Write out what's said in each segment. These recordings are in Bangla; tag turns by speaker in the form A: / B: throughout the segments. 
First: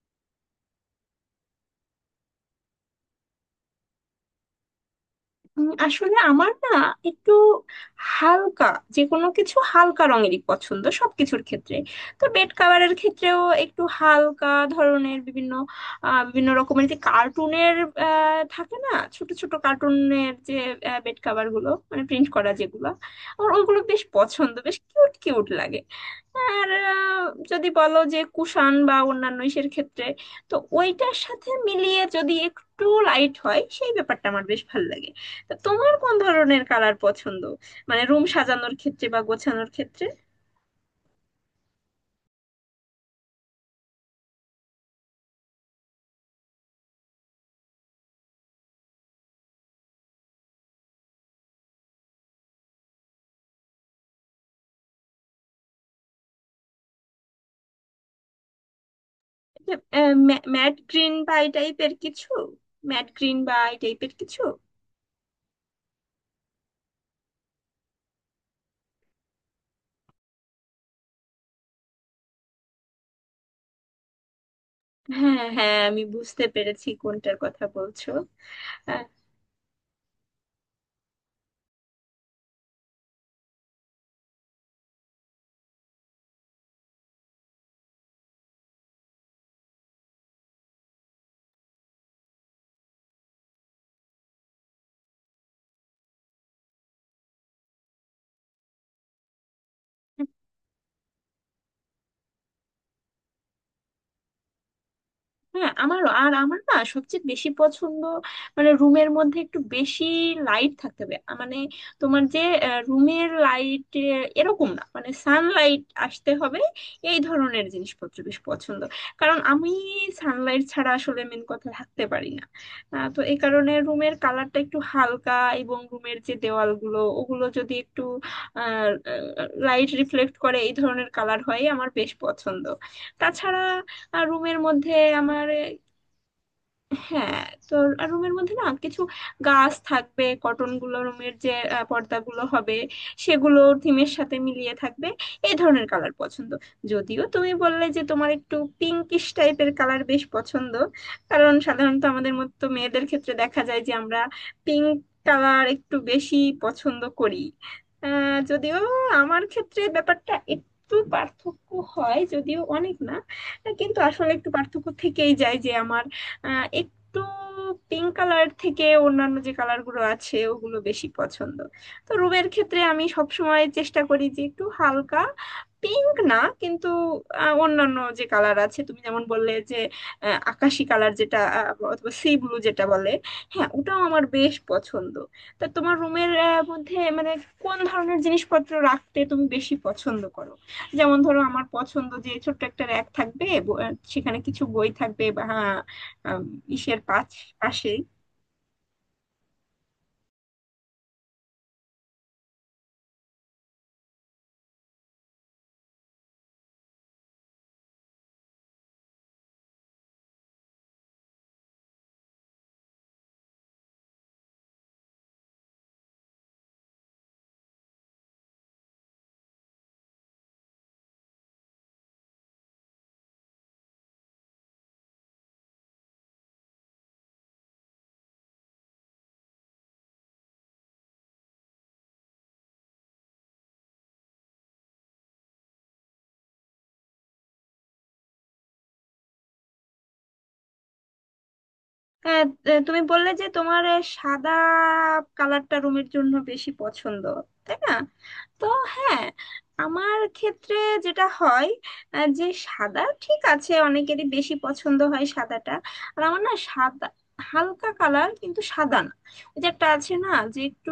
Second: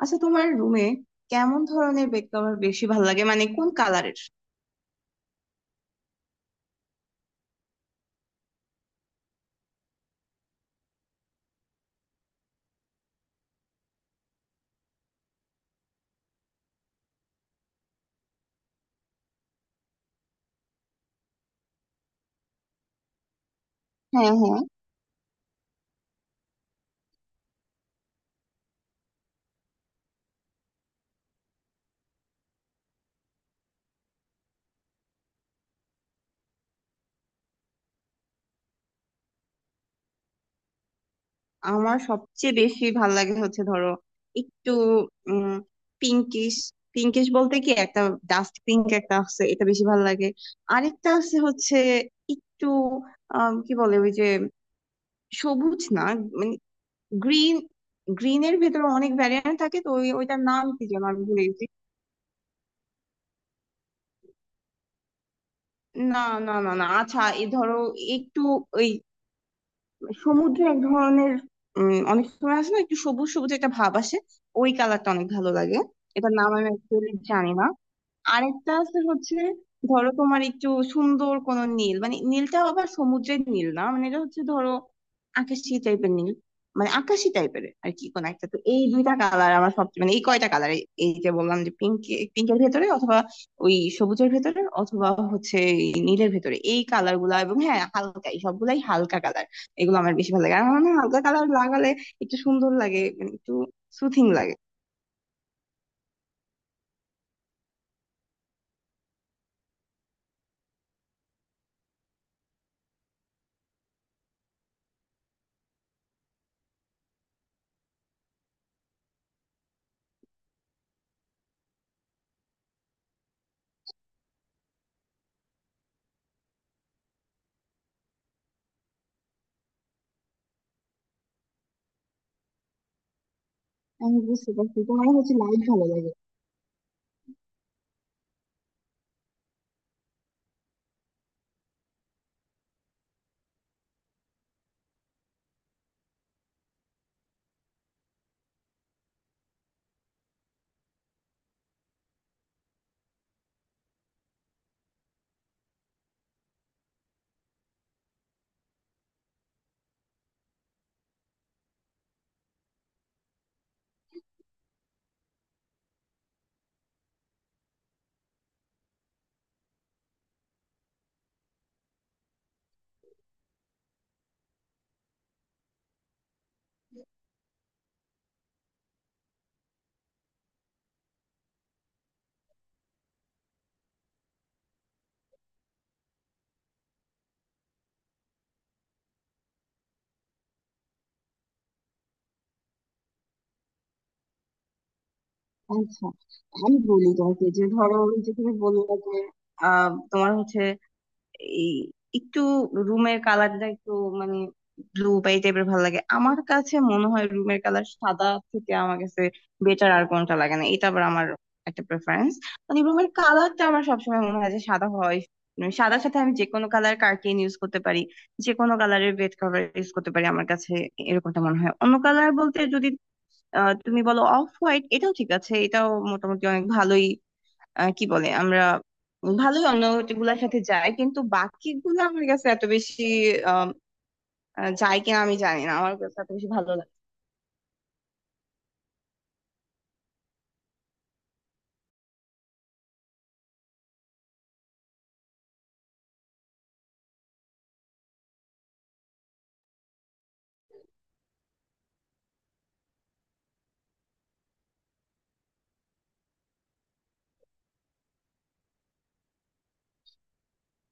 A: আচ্ছা, তোমার রুমে কেমন ধরনের বেড কভার বেশি ভালো লাগে, মানে কোন কালারের?
B: আসলে আমার না একটু হালকা, যে কোনো কিছু হালকা রঙেরই পছন্দ সবকিছুর ক্ষেত্রে। তো বেড কাভারের ক্ষেত্রেও একটু হালকা ধরনের বিভিন্ন রকমের, যে কার্টুনের থাকে না ছোট ছোট কার্টুনের, যে বেড কাভার গুলো মানে প্রিন্ট করা যেগুলো, আমার ওইগুলো বেশ
A: হ্যাঁ,
B: পছন্দ,
A: হ্যাঁ,
B: বেশ কিউট কিউট লাগে। আর যদি বলো যে কুষাণ বা অন্যান্য ইসের ক্ষেত্রে, তো ওইটার সাথে মিলিয়ে যদি একটু লাইট হয় সেই ব্যাপারটা আমার বেশ ভালো লাগে। তা তোমার কোন ধরনের কালার পছন্দ, মানে রুম সাজানোর ক্ষেত্রে বা গোছানোর ক্ষেত্রে?
A: আমার সবচেয়ে বেশি ভালো লাগে হচ্ছে, ধরো, একটু উম পিঙ্কিশ। পিঙ্কিশ বলতে, কি একটা ডাস্ট পিঙ্ক একটা আছে, এটা বেশি ভালো লাগে। আরেকটা আছে হচ্ছে, একটু কি বলে ওই যে সবুজ না, মানে গ্রিন। গ্রিনের ভেতরে অনেক ভ্যারিয়েন্ট থাকে, তো ওইটার নাম
B: ম্যাট
A: কি যেন
B: গ্রিন
A: আমি
B: বা
A: ভুলে
B: এই
A: গেছি।
B: টাইপের কিছু ম্যাট গ্রিন বা এই টাইপের কিছু?
A: না, না, না, না, আচ্ছা এই ধরো, একটু ওই সমুদ্রে এক ধরনের, অনেক সময় আসে না, একটু সবুজ সবুজ একটা ভাব আসে, ওই কালারটা অনেক
B: হ্যাঁ,
A: ভালো লাগে।
B: হ্যাঁ, আমি
A: এটার
B: বুঝতে
A: নাম আমি
B: পেরেছি
A: অ্যাকচুয়ালি
B: কোনটার
A: জানি
B: কথা
A: না।
B: বলছো।
A: আরেকটা আছে হচ্ছে, ধরো তোমার একটু সুন্দর কোন নীল, মানে নীলটা আবার সমুদ্রের নীল না, মানে এটা হচ্ছে ধরো আকাশি টাইপের নীল। মানে আকাশি টাইপের আর কি কোন একটা, তো এই দুইটা কালার আমার সবচেয়ে, মানে এই কয়টা কালার— এই যে বললাম যে পিঙ্ক। পিঙ্কের ভেতরে অথবা ওই সবুজের ভেতরে অথবা হচ্ছে এই নীলের ভেতরে, এই কালার গুলা, এবং হ্যাঁ হালকা, এই সবগুলাই হালকা কালার। এগুলো আমার বেশি ভালো লাগে। আর আমার মনে হয় হালকা কালার লাগালে একটু সুন্দর লাগে, মানে একটু সুথিং লাগে।
B: হ্যাঁ, আমারও। আর আমার না সবচেয়ে বেশি পছন্দ, মানে রুমের মধ্যে একটু বেশি লাইট থাকতে হবে, মানে তোমার যে রুমের লাইট এরকম না, মানে সানলাইট আসতে হবে, এই ধরনের জিনিসপত্র বেশ পছন্দ। কারণ আমি সানলাইট ছাড়া আসলে মেন কথা থাকতে পারি না। তো এই কারণে রুমের কালারটা একটু হালকা, এবং রুমের যে দেওয়ালগুলো ওগুলো যদি একটু লাইট রিফ্লেক্ট করে এই ধরনের কালার হয় আমার বেশ পছন্দ। তাছাড়া
A: আমি
B: আর
A: বুঝতে
B: রুমের
A: পারছি,
B: মধ্যে
A: তোমার হচ্ছে
B: আমার,
A: লাইট ভালো লাগে।
B: হ্যাঁ, তো আর রুমের মধ্যে না কিছু গাছ থাকবে, কটন গুলো রুমের যে পর্দাগুলো হবে সেগুলো থিমের সাথে মিলিয়ে থাকবে, এই ধরনের কালার পছন্দ। যদিও তুমি বললে যে তোমার একটু পিঙ্কিশ টাইপের কালার বেশ পছন্দ, কারণ সাধারণত আমাদের মতো মেয়েদের ক্ষেত্রে দেখা যায় যে আমরা পিঙ্ক কালার একটু বেশি পছন্দ করি। যদিও আমার ক্ষেত্রে ব্যাপারটা একটু পার্থক্য হয়, যদিও অনেক না, কিন্তু আসলে একটু পার্থক্য থেকেই যায় যে আমার একটু পিঙ্ক কালার থেকে অন্যান্য যে কালার গুলো আছে ওগুলো বেশি পছন্দ। তো রুমের ক্ষেত্রে আমি সবসময় চেষ্টা করি যে একটু হালকা, পিঙ্ক না কিন্তু, অন্যান্য যে কালার আছে তুমি যেমন বললে যে আকাশি কালার যেটা, অথবা সি ব্লু যেটা বলে, হ্যাঁ ওটাও আমার বেশ পছন্দ। তা তোমার রুমের মধ্যে মানে কোন ধরনের জিনিসপত্র রাখতে তুমি বেশি পছন্দ করো? যেমন ধরো আমার পছন্দ যে ছোট্ট একটা র্যাক থাকবে, সেখানে কিছু বই থাকবে বা হ্যাঁ,
A: আচ্ছা,
B: আম,
A: আমি
B: ইসের
A: বলি তোমাকে, যে ধরো
B: পাশেই।
A: ওই যে তুমি বললে যে তোমার হচ্ছে এই একটু রুমের কালারটা একটু, মানে ব্লু বা এই টাইপের ভালো লাগে। আমার কাছে মনে হয় রুমের কালার সাদা থেকে আমার কাছে বেটার আর কোনটা লাগে না, এটা আবার আমার একটা প্রেফারেন্স। মানে রুমের কালারটা, আমার সবসময় মনে হয় যে সাদা হয়। মানে সাদার সাথে আমি যে কোনো কালার কার্টেন ইউজ করতে পারি, যে কোনো কালারের বেড কভার ইউজ করতে পারি, আমার কাছে এরকমটা মনে হয়। অন্য কালার বলতে যদি, তুমি বলো অফ হোয়াইট, এটাও ঠিক আছে, এটাও মোটামুটি অনেক ভালোই, কি বলে আমরা, ভালোই অন্য গুলার সাথে যায়। কিন্তু বাকিগুলো আমার কাছে এত বেশি আম, যায় কিনা আমি জানি না, আমার কাছে এত বেশি ভালো লাগে।
B: হ্যাঁ, তুমি বললে যে তোমার সাদা কালারটা রুমের জন্য বেশি পছন্দ, তাই না? তো হ্যাঁ, আমার ক্ষেত্রে যেটা হয়, যে সাদা ঠিক আছে, অনেকেরই বেশি পছন্দ হয় সাদাটা। আর আমার না সাদা, হালকা কালার কিন্তু সাদা না, ওই যে একটা আছে না যে একটু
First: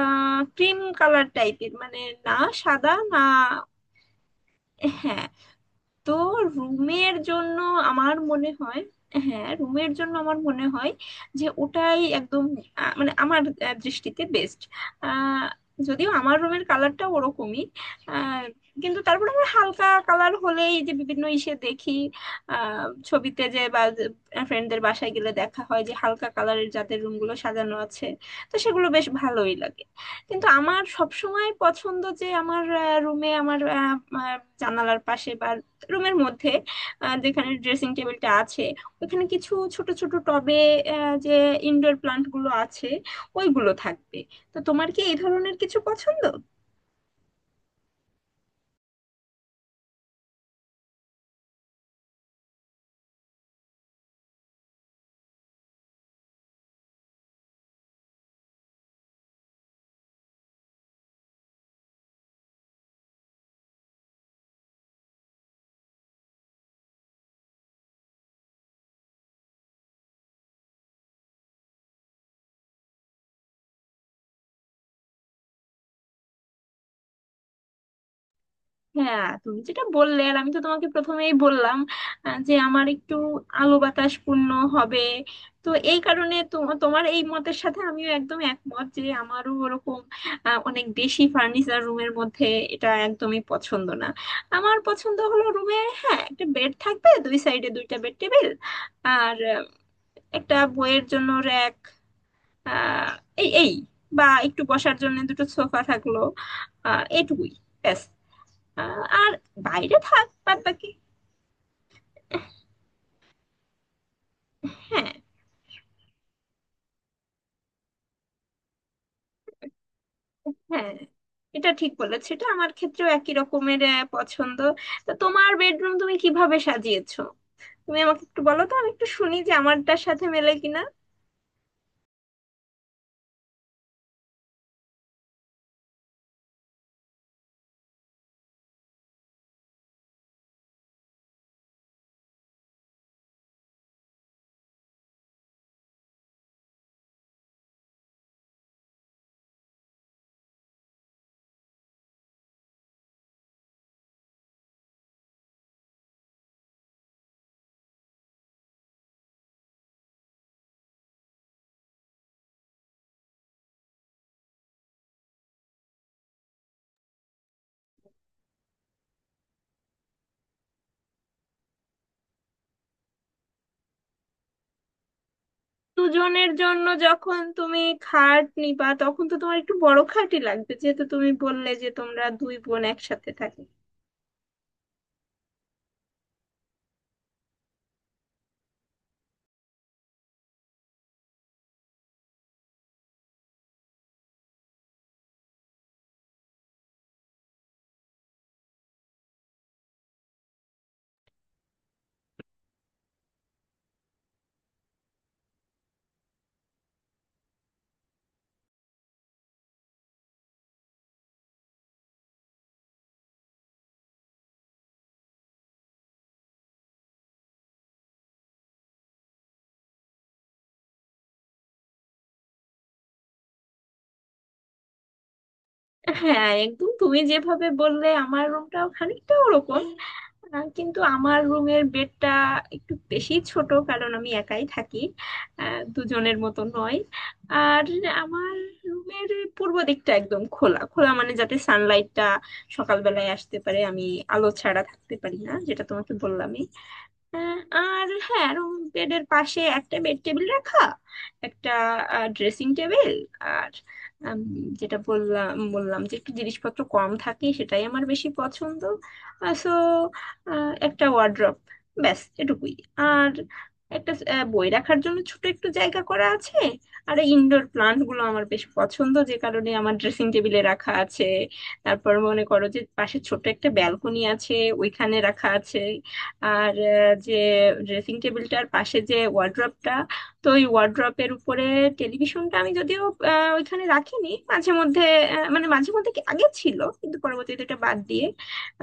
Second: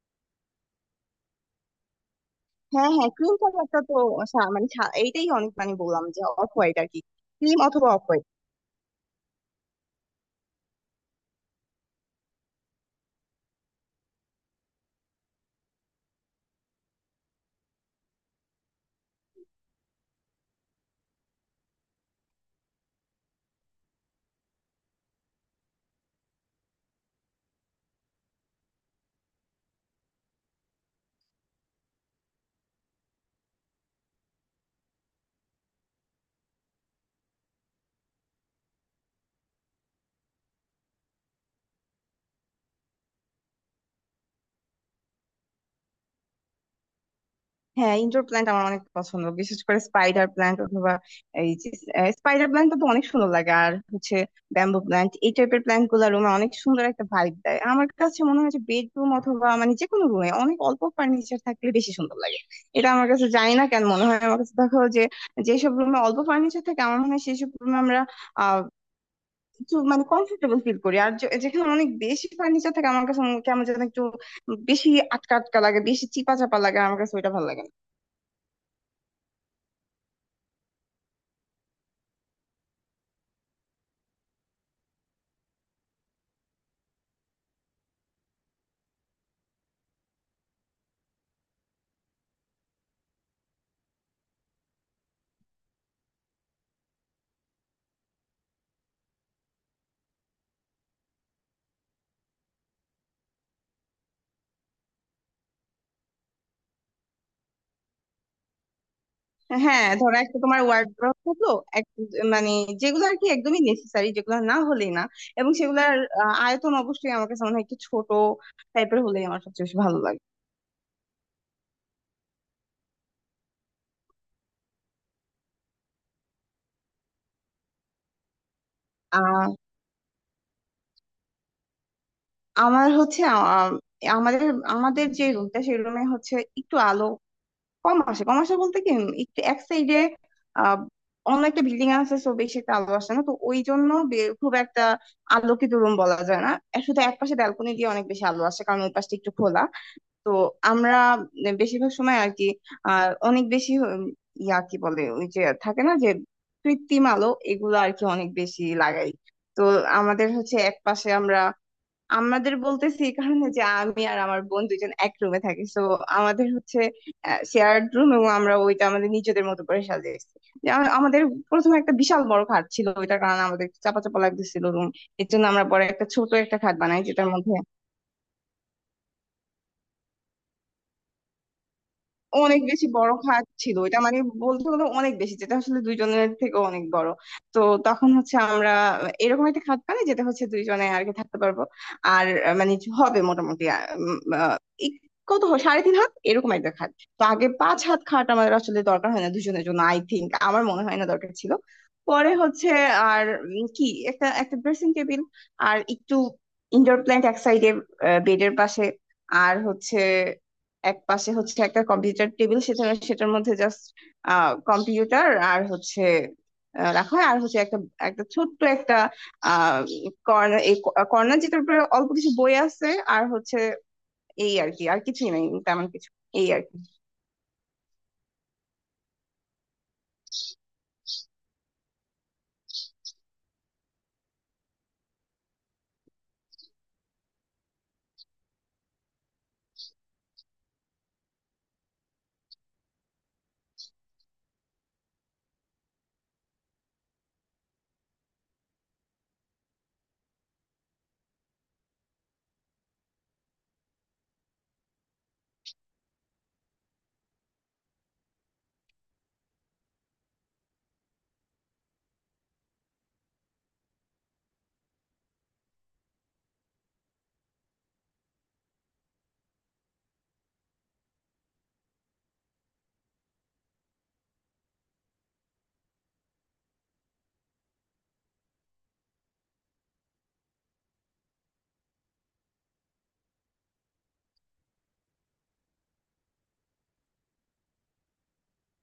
B: ক্রিম কালার টাইপের, মানে না
A: হ্যাঁ,
B: সাদা
A: হ্যাঁ,
B: না।
A: ক্রিম কালারটা তো মানে
B: হ্যাঁ,
A: এইটাই, অনেক মানে বললাম
B: তো
A: যে অফ হোয়াইট আর কি,
B: রুমের জন্য
A: ক্রিম অথবা অফ
B: আমার
A: হোয়াইট।
B: মনে হয়, হ্যাঁ রুমের জন্য আমার মনে হয় যে ওটাই একদম মানে আমার দৃষ্টিতে বেস্ট। যদিও আমার রুমের কালারটা ওরকমই, আহ, কিন্তু তারপর আমার হালকা কালার হলেই যে বিভিন্ন ইসে দেখি, আহ, ছবিতে যে বা ফ্রেন্ডদের বাসায় গেলে দেখা হয় যে হালকা কালারের যাদের রুমগুলো সাজানো আছে, তো সেগুলো বেশ ভালোই লাগে। কিন্তু আমার সবসময় পছন্দ যে আমার রুমে আমার আহ, আহ, জানালার পাশে বা রুমের মধ্যে যেখানে ড্রেসিং টেবিলটা আছে ওখানে কিছু ছোট ছোট টবে, যে ইনডোর প্লান্ট গুলো আছে ওইগুলো থাকবে। তো তোমার কি এই ধরনের কিছু পছন্দ?
A: হ্যাঁ, ইনডোর প্ল্যান্ট আমার অনেক পছন্দ, বিশেষ করে স্পাইডার প্ল্যান্ট অথবা এই যে, স্পাইডার প্ল্যান্ট তো অনেক সুন্দর লাগে। আর হচ্ছে ব্যাম্বু প্ল্যান্ট, এই টাইপের প্ল্যান্ট গুলা রুমে অনেক সুন্দর একটা ভাইব দেয়। আমার কাছে মনে হয় যে বেডরুম অথবা মানে যে কোনো রুমে অনেক অল্প ফার্নিচার থাকলে বেশি সুন্দর লাগে। এটা আমার কাছে, জানি না কেন মনে হয়, আমার কাছে দেখো যে, যেসব রুমে অল্প ফার্নিচার থাকে, আমার মনে হয় সেইসব রুমে আমরা আহ একটু, মানে কমফোর্টেবল ফিল করি। আর যেখানে অনেক বেশি ফার্নিচার থাকে, আমার কাছে কেমন যেন একটু বেশি আটকা আটকা লাগে, বেশি চিপা চাপা লাগে, আমার কাছে ওইটা ভালো লাগে না।
B: হ্যাঁ তুমি যেটা বললে, আর আমি তো তোমাকে প্রথমেই বললাম, যে আমার একটু আলো বাতাস পূর্ণ হবে, তো এই কারণে তোমার এই মতের সাথে আমিও একদম একমত যে আমারও ওরকম অনেক বেশি ফার্নিচার রুমের মধ্যে এটা একদমই পছন্দ না। আমার পছন্দ হলো রুমে হ্যাঁ একটা বেড থাকবে, দুই সাইডে দুইটা বেড টেবিল, আর একটা বইয়ের জন্য র্যাক এই এই বা একটু বসার জন্য দুটো সোফা থাকলো, এটুকুই, ব্যাস, আর
A: হ্যাঁ,
B: বাইরে
A: ধরো
B: থাক
A: একটা
B: বাদ
A: তোমার
B: বাকি।
A: ওয়ার্ড্রব থাকলো, এক- মানে যেগুলো আর কি একদমই নেসেসারি, যেগুলো না হলেই না।
B: হ্যাঁ,
A: এবং সেগুলোর আয়তন অবশ্যই আমার কাছে মনে হয় একটু ছোট টাইপের হলেই আমার সবচেয়ে বেশি ভালো লাগে।
B: হ্যাঁ এটা ঠিক বলেছে, এটা আমার ক্ষেত্রেও একই রকমের পছন্দ। তো তোমার বেডরুম তুমি কিভাবে সাজিয়েছো? তুমি আমাকে একটু বলো তো, আমি একটু শুনি
A: আহ
B: যে আমারটার সাথে মেলে কিনা।
A: আমার হচ্ছে, আমাদের আমাদের যে রুমটা সেই রুমে হচ্ছে একটু আলো কম আসে। কম আসে বলতে কি, একটু এক সাইডে আহ অন্য একটা বিল্ডিং আছে, সো বেশি একটা আলো আসে না। তো ওই জন্য খুব একটা আলোকিত রুম বলা যায় না। আর শুধু এক পাশে ব্যালকনি দিয়ে অনেক বেশি আলো আসে, কারণ ওই পাশটা একটু খোলা। তো আমরা বেশিরভাগ সময় আর কি, অনেক বেশি উম, ইয়া কি বলে ওই যে থাকে না যে কৃত্রিম আলো, এগুলো আর কি অনেক বেশি লাগাই। তো আমাদের হচ্ছে এক পাশে আমরা, আমাদের বলতেছি এই কারণে যে আমি আর আমার বোন দুইজন এক রুমে থাকি, তো আমাদের হচ্ছে শেয়ার্ড রুম, এবং আমরা ওইটা আমাদের নিজেদের মতো করে সাজিয়েছি। যে আমাদের প্রথমে একটা বিশাল বড় খাট ছিল, ওইটার কারণে আমাদের চাপা চাপা লাগতেছিল রুম। এর জন্য আমরা পরে একটা ছোট
B: দুজনের
A: একটা খাট
B: জন্য
A: বানাই, যেটার
B: যখন
A: মধ্যে
B: তুমি খাট নিবা তখন তো তোমার একটু বড় খাটই লাগবে, যেহেতু তুমি বললে যে তোমরা দুই
A: অনেক
B: বোন
A: বেশি বড়
B: একসাথে
A: ফাঁক
B: থাকো।
A: ছিল, এটা মানে বলতে গেলে অনেক বেশি, যেটা আসলে দুইজনের থেকে অনেক বড়। তো তখন হচ্ছে আমরা এরকম একটা খাট পাই যেটা হচ্ছে দুইজনে আর কি থাকতে পারবো। আর মানে হবে মোটামুটি এক- কত হয়, সাড়ে 3 হাত এরকম একটা খাট। তো আগে 5 হাত খাট আমাদের আসলে দরকার হয় না দুজনের জন্য। আই থিংক, আমার মনে হয় না দরকার ছিল। পরে হচ্ছে আর কি একটা একটা ড্রেসিং টেবিল, আর একটু ইনডোর প্ল্যান্ট এক সাইডে বেডের পাশে। আর হচ্ছে এক পাশে হচ্ছে একটা কম্পিউটার টেবিল, সেখানে সেটার মধ্যে জাস্ট কম্পিউটার আর হচ্ছে রাখা হয়। আর হচ্ছে একটা একটা ছোট্ট একটা আহ কর্নার, এই কর্নার যেটার উপরে অল্প কিছু বই আছে। আর হচ্ছে এই আর কি, আর কিছুই নাই তেমন কিছু, এই
B: হ্যাঁ
A: আর কি।
B: একদম, তুমি যেভাবে বললে আমার রুমটাও খানিকটা ওরকম। কিন্তু আমার রুমের বেডটা একটু বেশি ছোট, কারণ আমি একাই থাকি, দুজনের মতো নয়। আর আমার রুমের পূর্ব দিকটা একদম খোলা খোলা, মানে যাতে সানলাইটটা সকালবেলায় আসতে পারে, আমি আলো ছাড়া থাকতে পারি না যেটা তোমাকে বললামই। আর হ্যাঁ, রুম বেডের পাশে একটা বেড টেবিল রাখা, একটা ড্রেসিং টেবিল, আর উম, যেটা বললাম বললাম যে একটু জিনিসপত্র কম থাকে সেটাই আমার বেশি পছন্দ। সো একটা ওয়ার্ড্রপ, ব্যাস এটুকুই। আর একটা বই রাখার জন্য ছোট একটু জায়গা করা আছে। আর ইনডোর প্লান্ট গুলো আমার বেশ পছন্দ, যে কারণে আমার ড্রেসিং টেবিলে রাখা আছে। তারপর মনে করো যে পাশে ছোট একটা ব্যালকনি আছে, ওইখানে রাখা আছে। আর যে ড্রেসিং টেবিলটার পাশে যে ওয়ার্ড্রপটা, তো ওই ওয়ার্ড্রপের উপরে টেলিভিশনটা আমি যদিও ওইখানে রাখিনি, মাঝে মধ্যে মানে মাঝে মধ্যে কি আগে ছিল কিন্তু পরবর্তীতে এটা বাদ দিয়ে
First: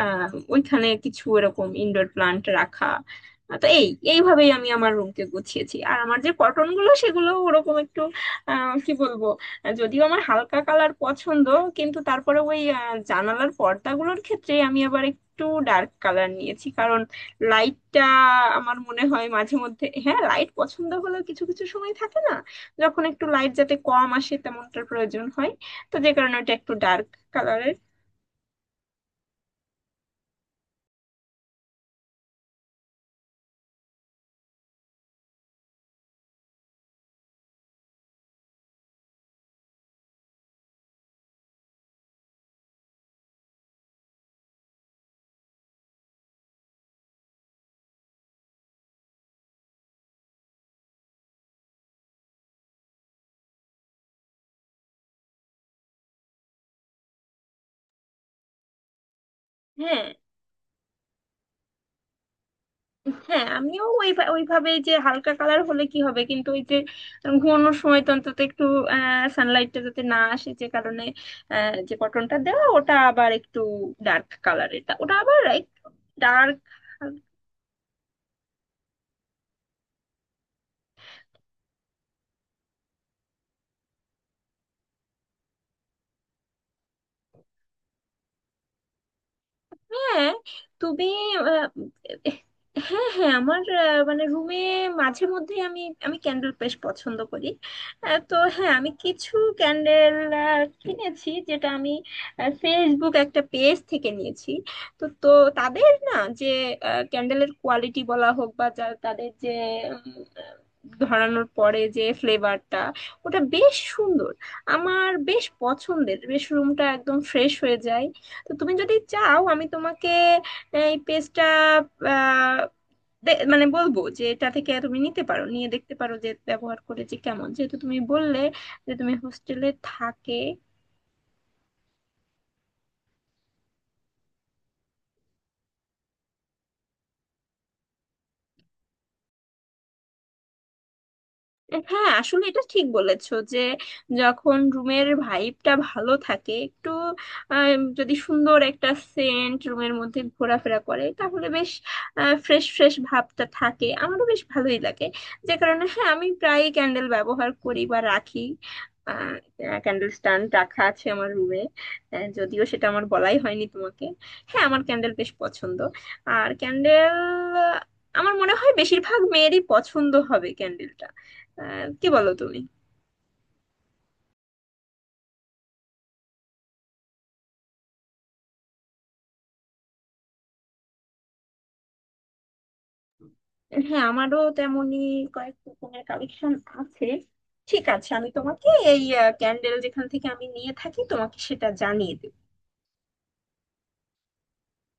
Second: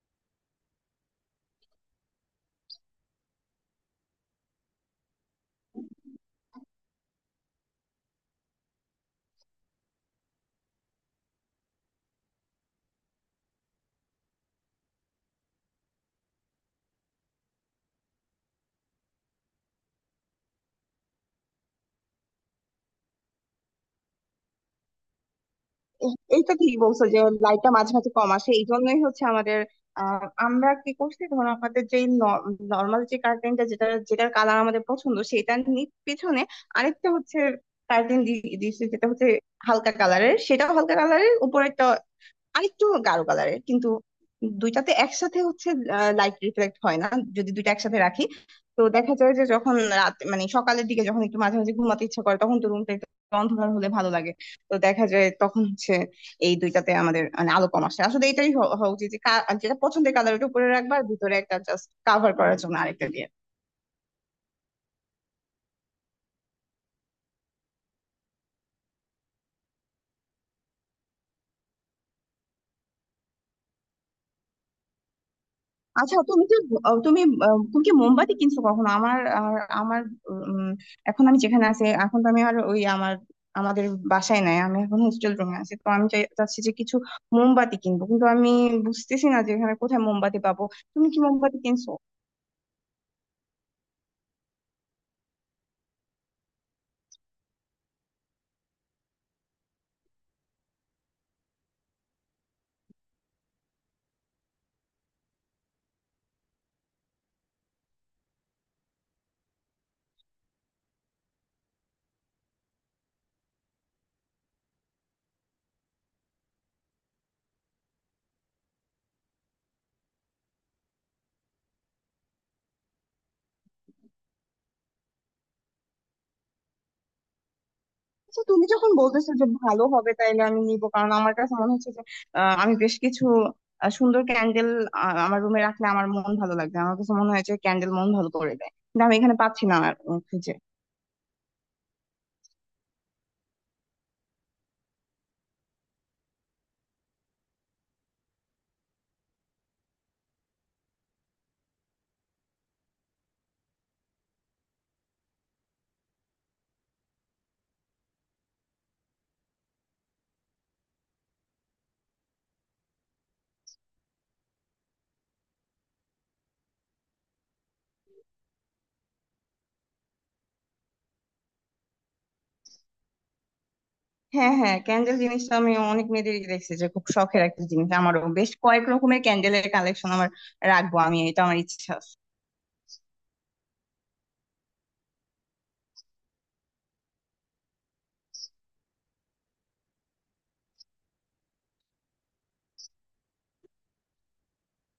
B: আহ ওইখানে কিছু এরকম ইনডোর প্লান্ট রাখা। তো এই এইভাবেই আমি আমার রুমকে গুছিয়েছি। আর আমার যে কটন গুলো সেগুলো ওরকম একটু কি বলবো, যদিও আমার হালকা কালার পছন্দ, কিন্তু তারপরে ওই জানালার পর্দাগুলোর ক্ষেত্রে আমি আবার একটু ডার্ক কালার নিয়েছি, কারণ লাইটটা আমার মনে হয় মাঝে মধ্যে, হ্যাঁ লাইট পছন্দ হলেও কিছু কিছু সময় থাকে না যখন একটু লাইট যাতে কম আসে তেমনটার প্রয়োজন হয়, তো যে কারণে ওটা
A: এইটা
B: একটু
A: ঠিক বলছো
B: ডার্ক
A: যে লাইটটা
B: কালারের।
A: মাঝে মাঝে কম আসে। এই জন্যই হচ্ছে আমাদের, আমরা কি করছি, ধরো আমাদের যে নর্মাল যে কার্টেনটা, যেটার কালার আমাদের পছন্দ, সেটার পিছনে আরেকটা হচ্ছে কার্টেন দিয়েছে, যেটা হচ্ছে হালকা কালারের, সেটাও হালকা কালারের, উপরেরটা আরেকটু গাঢ় কালারের। কিন্তু দুইটাতে একসাথে হচ্ছে লাইট রিফ্লেক্ট হয় না, যদি দুইটা একসাথে রাখি। তো দেখা যায় যে যখন রাত, মানে সকালের দিকে যখন একটু মাঝে মাঝে ঘুমাতে ইচ্ছা করে, তখন তো রুমটা একটু অন্ধকার হলে ভালো লাগে। তো দেখা যায় তখন হচ্ছে এই দুইটাতে আমাদের মানে আলো কম আসে। আসলে এটাই হওয়া উচিত, যে যেটা
B: হ্যাঁ,
A: পছন্দের কালার, ওটা উপরে রাখবা, আর ভিতরে একটা জাস্ট কাভার করার জন্য আরেকটা দিয়ে।
B: হ্যাঁ আমিও ওই ওইভাবে, যে হালকা কালার হলে কি হবে কিন্তু ওই যে ঘুমানোর সময় তো অন্তত একটু সানলাইটটা যাতে না আসে, যে কারণে যে কটনটা দেওয়া ওটা আবার একটু ডার্ক কালারের, ওটা আবার একটু
A: আচ্ছা তুমি কি,
B: ডার্ক।
A: তুমি, তুমি কি মোমবাতি কিনছো কখনো? আমার আর আমার উম, এখন আমি যেখানে আছি, এখন তো আমি আর ওই আমার, আমাদের বাসায় নাই, আমি এখন হোস্টেল রুমে আছি। তো আমি চাচ্ছি যে কিছু মোমবাতি কিনবো, কিন্তু আমি বুঝতেছি না যে এখানে কোথায়
B: হ্যাঁ,
A: মোমবাতি পাবো।
B: তুমি
A: তুমি কি মোমবাতি
B: আহ,
A: কিনছো?
B: হ্যাঁ, হ্যাঁ আমার মানে রুমে মাঝে মধ্যে আমি আমি ক্যান্ডেল বেশ পছন্দ করি। তো হ্যাঁ, আমি কিছু ক্যান্ডেল কিনেছি, যেটা আমি ফেসবুক একটা পেজ থেকে নিয়েছি। তো তো তাদের না যে ক্যান্ডেলের কোয়ালিটি বলা হোক বা যা, তাদের যে উম, ধরানোর পরে যে ফ্লেভারটা ওটা বেশ সুন্দর, আমার বেশ পছন্দের, বেশ রুমটা একদম ফ্রেশ হয়ে যায়। তো তুমি যদি চাও আমি তোমাকে এই পেজটা, মানে বলবো যে এটা থেকে তুমি নিতে পারো, নিয়ে দেখতে পারো যে ব্যবহার করে যে কেমন, যেহেতু তুমি বললে
A: আচ্ছা, তুমি যখন
B: যে তুমি
A: বলতেছো যে
B: হোস্টেলে
A: ভালো হবে,
B: থাকে।
A: তাইলে আমি নিবো, কারণ আমার কাছে মনে হচ্ছে যে আমি বেশ কিছু সুন্দর ক্যান্ডেল আমার রুমে রাখলে আমার মন ভালো লাগবে। আমার কাছে মনে হয় যে ক্যান্ডেল মন ভালো করে দেয়, কিন্তু আমি এখানে পাচ্ছি না আর খুঁজে।
B: হ্যাঁ আসলে এটা ঠিক বলেছো যে যখন রুমের ভাইবটা ভালো থাকে একটু, যদি সুন্দর একটা সেন্ট রুমের মধ্যে ঘোরাফেরা করে তাহলে বেশ ফ্রেশ ফ্রেশ ভাবটা থাকে, আমারও বেশ ভালোই লাগে। যে কারণে হ্যাঁ আমি প্রায়ই ক্যান্ডেল ব্যবহার করি বা রাখি, ক্যান্ডেল স্ট্যান্ড রাখা আছে আমার রুমে, যদিও সেটা আমার বলাই হয়নি তোমাকে। হ্যাঁ আমার ক্যান্ডেল বেশ পছন্দ, আর ক্যান্ডেল আমার মনে হয় বেশিরভাগ মেয়েরই পছন্দ হবে ক্যান্ডেলটা, কি বলো তুমি?
A: হ্যাঁ, হ্যাঁ, ক্যান্ডেল জিনিসটা আমি অনেক মেয়েদেরই দেখছি যে খুব শখের একটা জিনিস। আমারও বেশ কয়েক রকমের ক্যান্ডেলের কালেকশন আমার রাখবো আমি, এটা আমার ইচ্ছা আছে।
B: হ্যাঁ আমারও তেমনই, কয়েক রকমের কালেকশন আছে। ঠিক আছে, আমি তোমাকে এই ক্যান্ডেল যেখান থেকে আমি নিয়ে থাকি তোমাকে সেটা জানিয়ে দেব।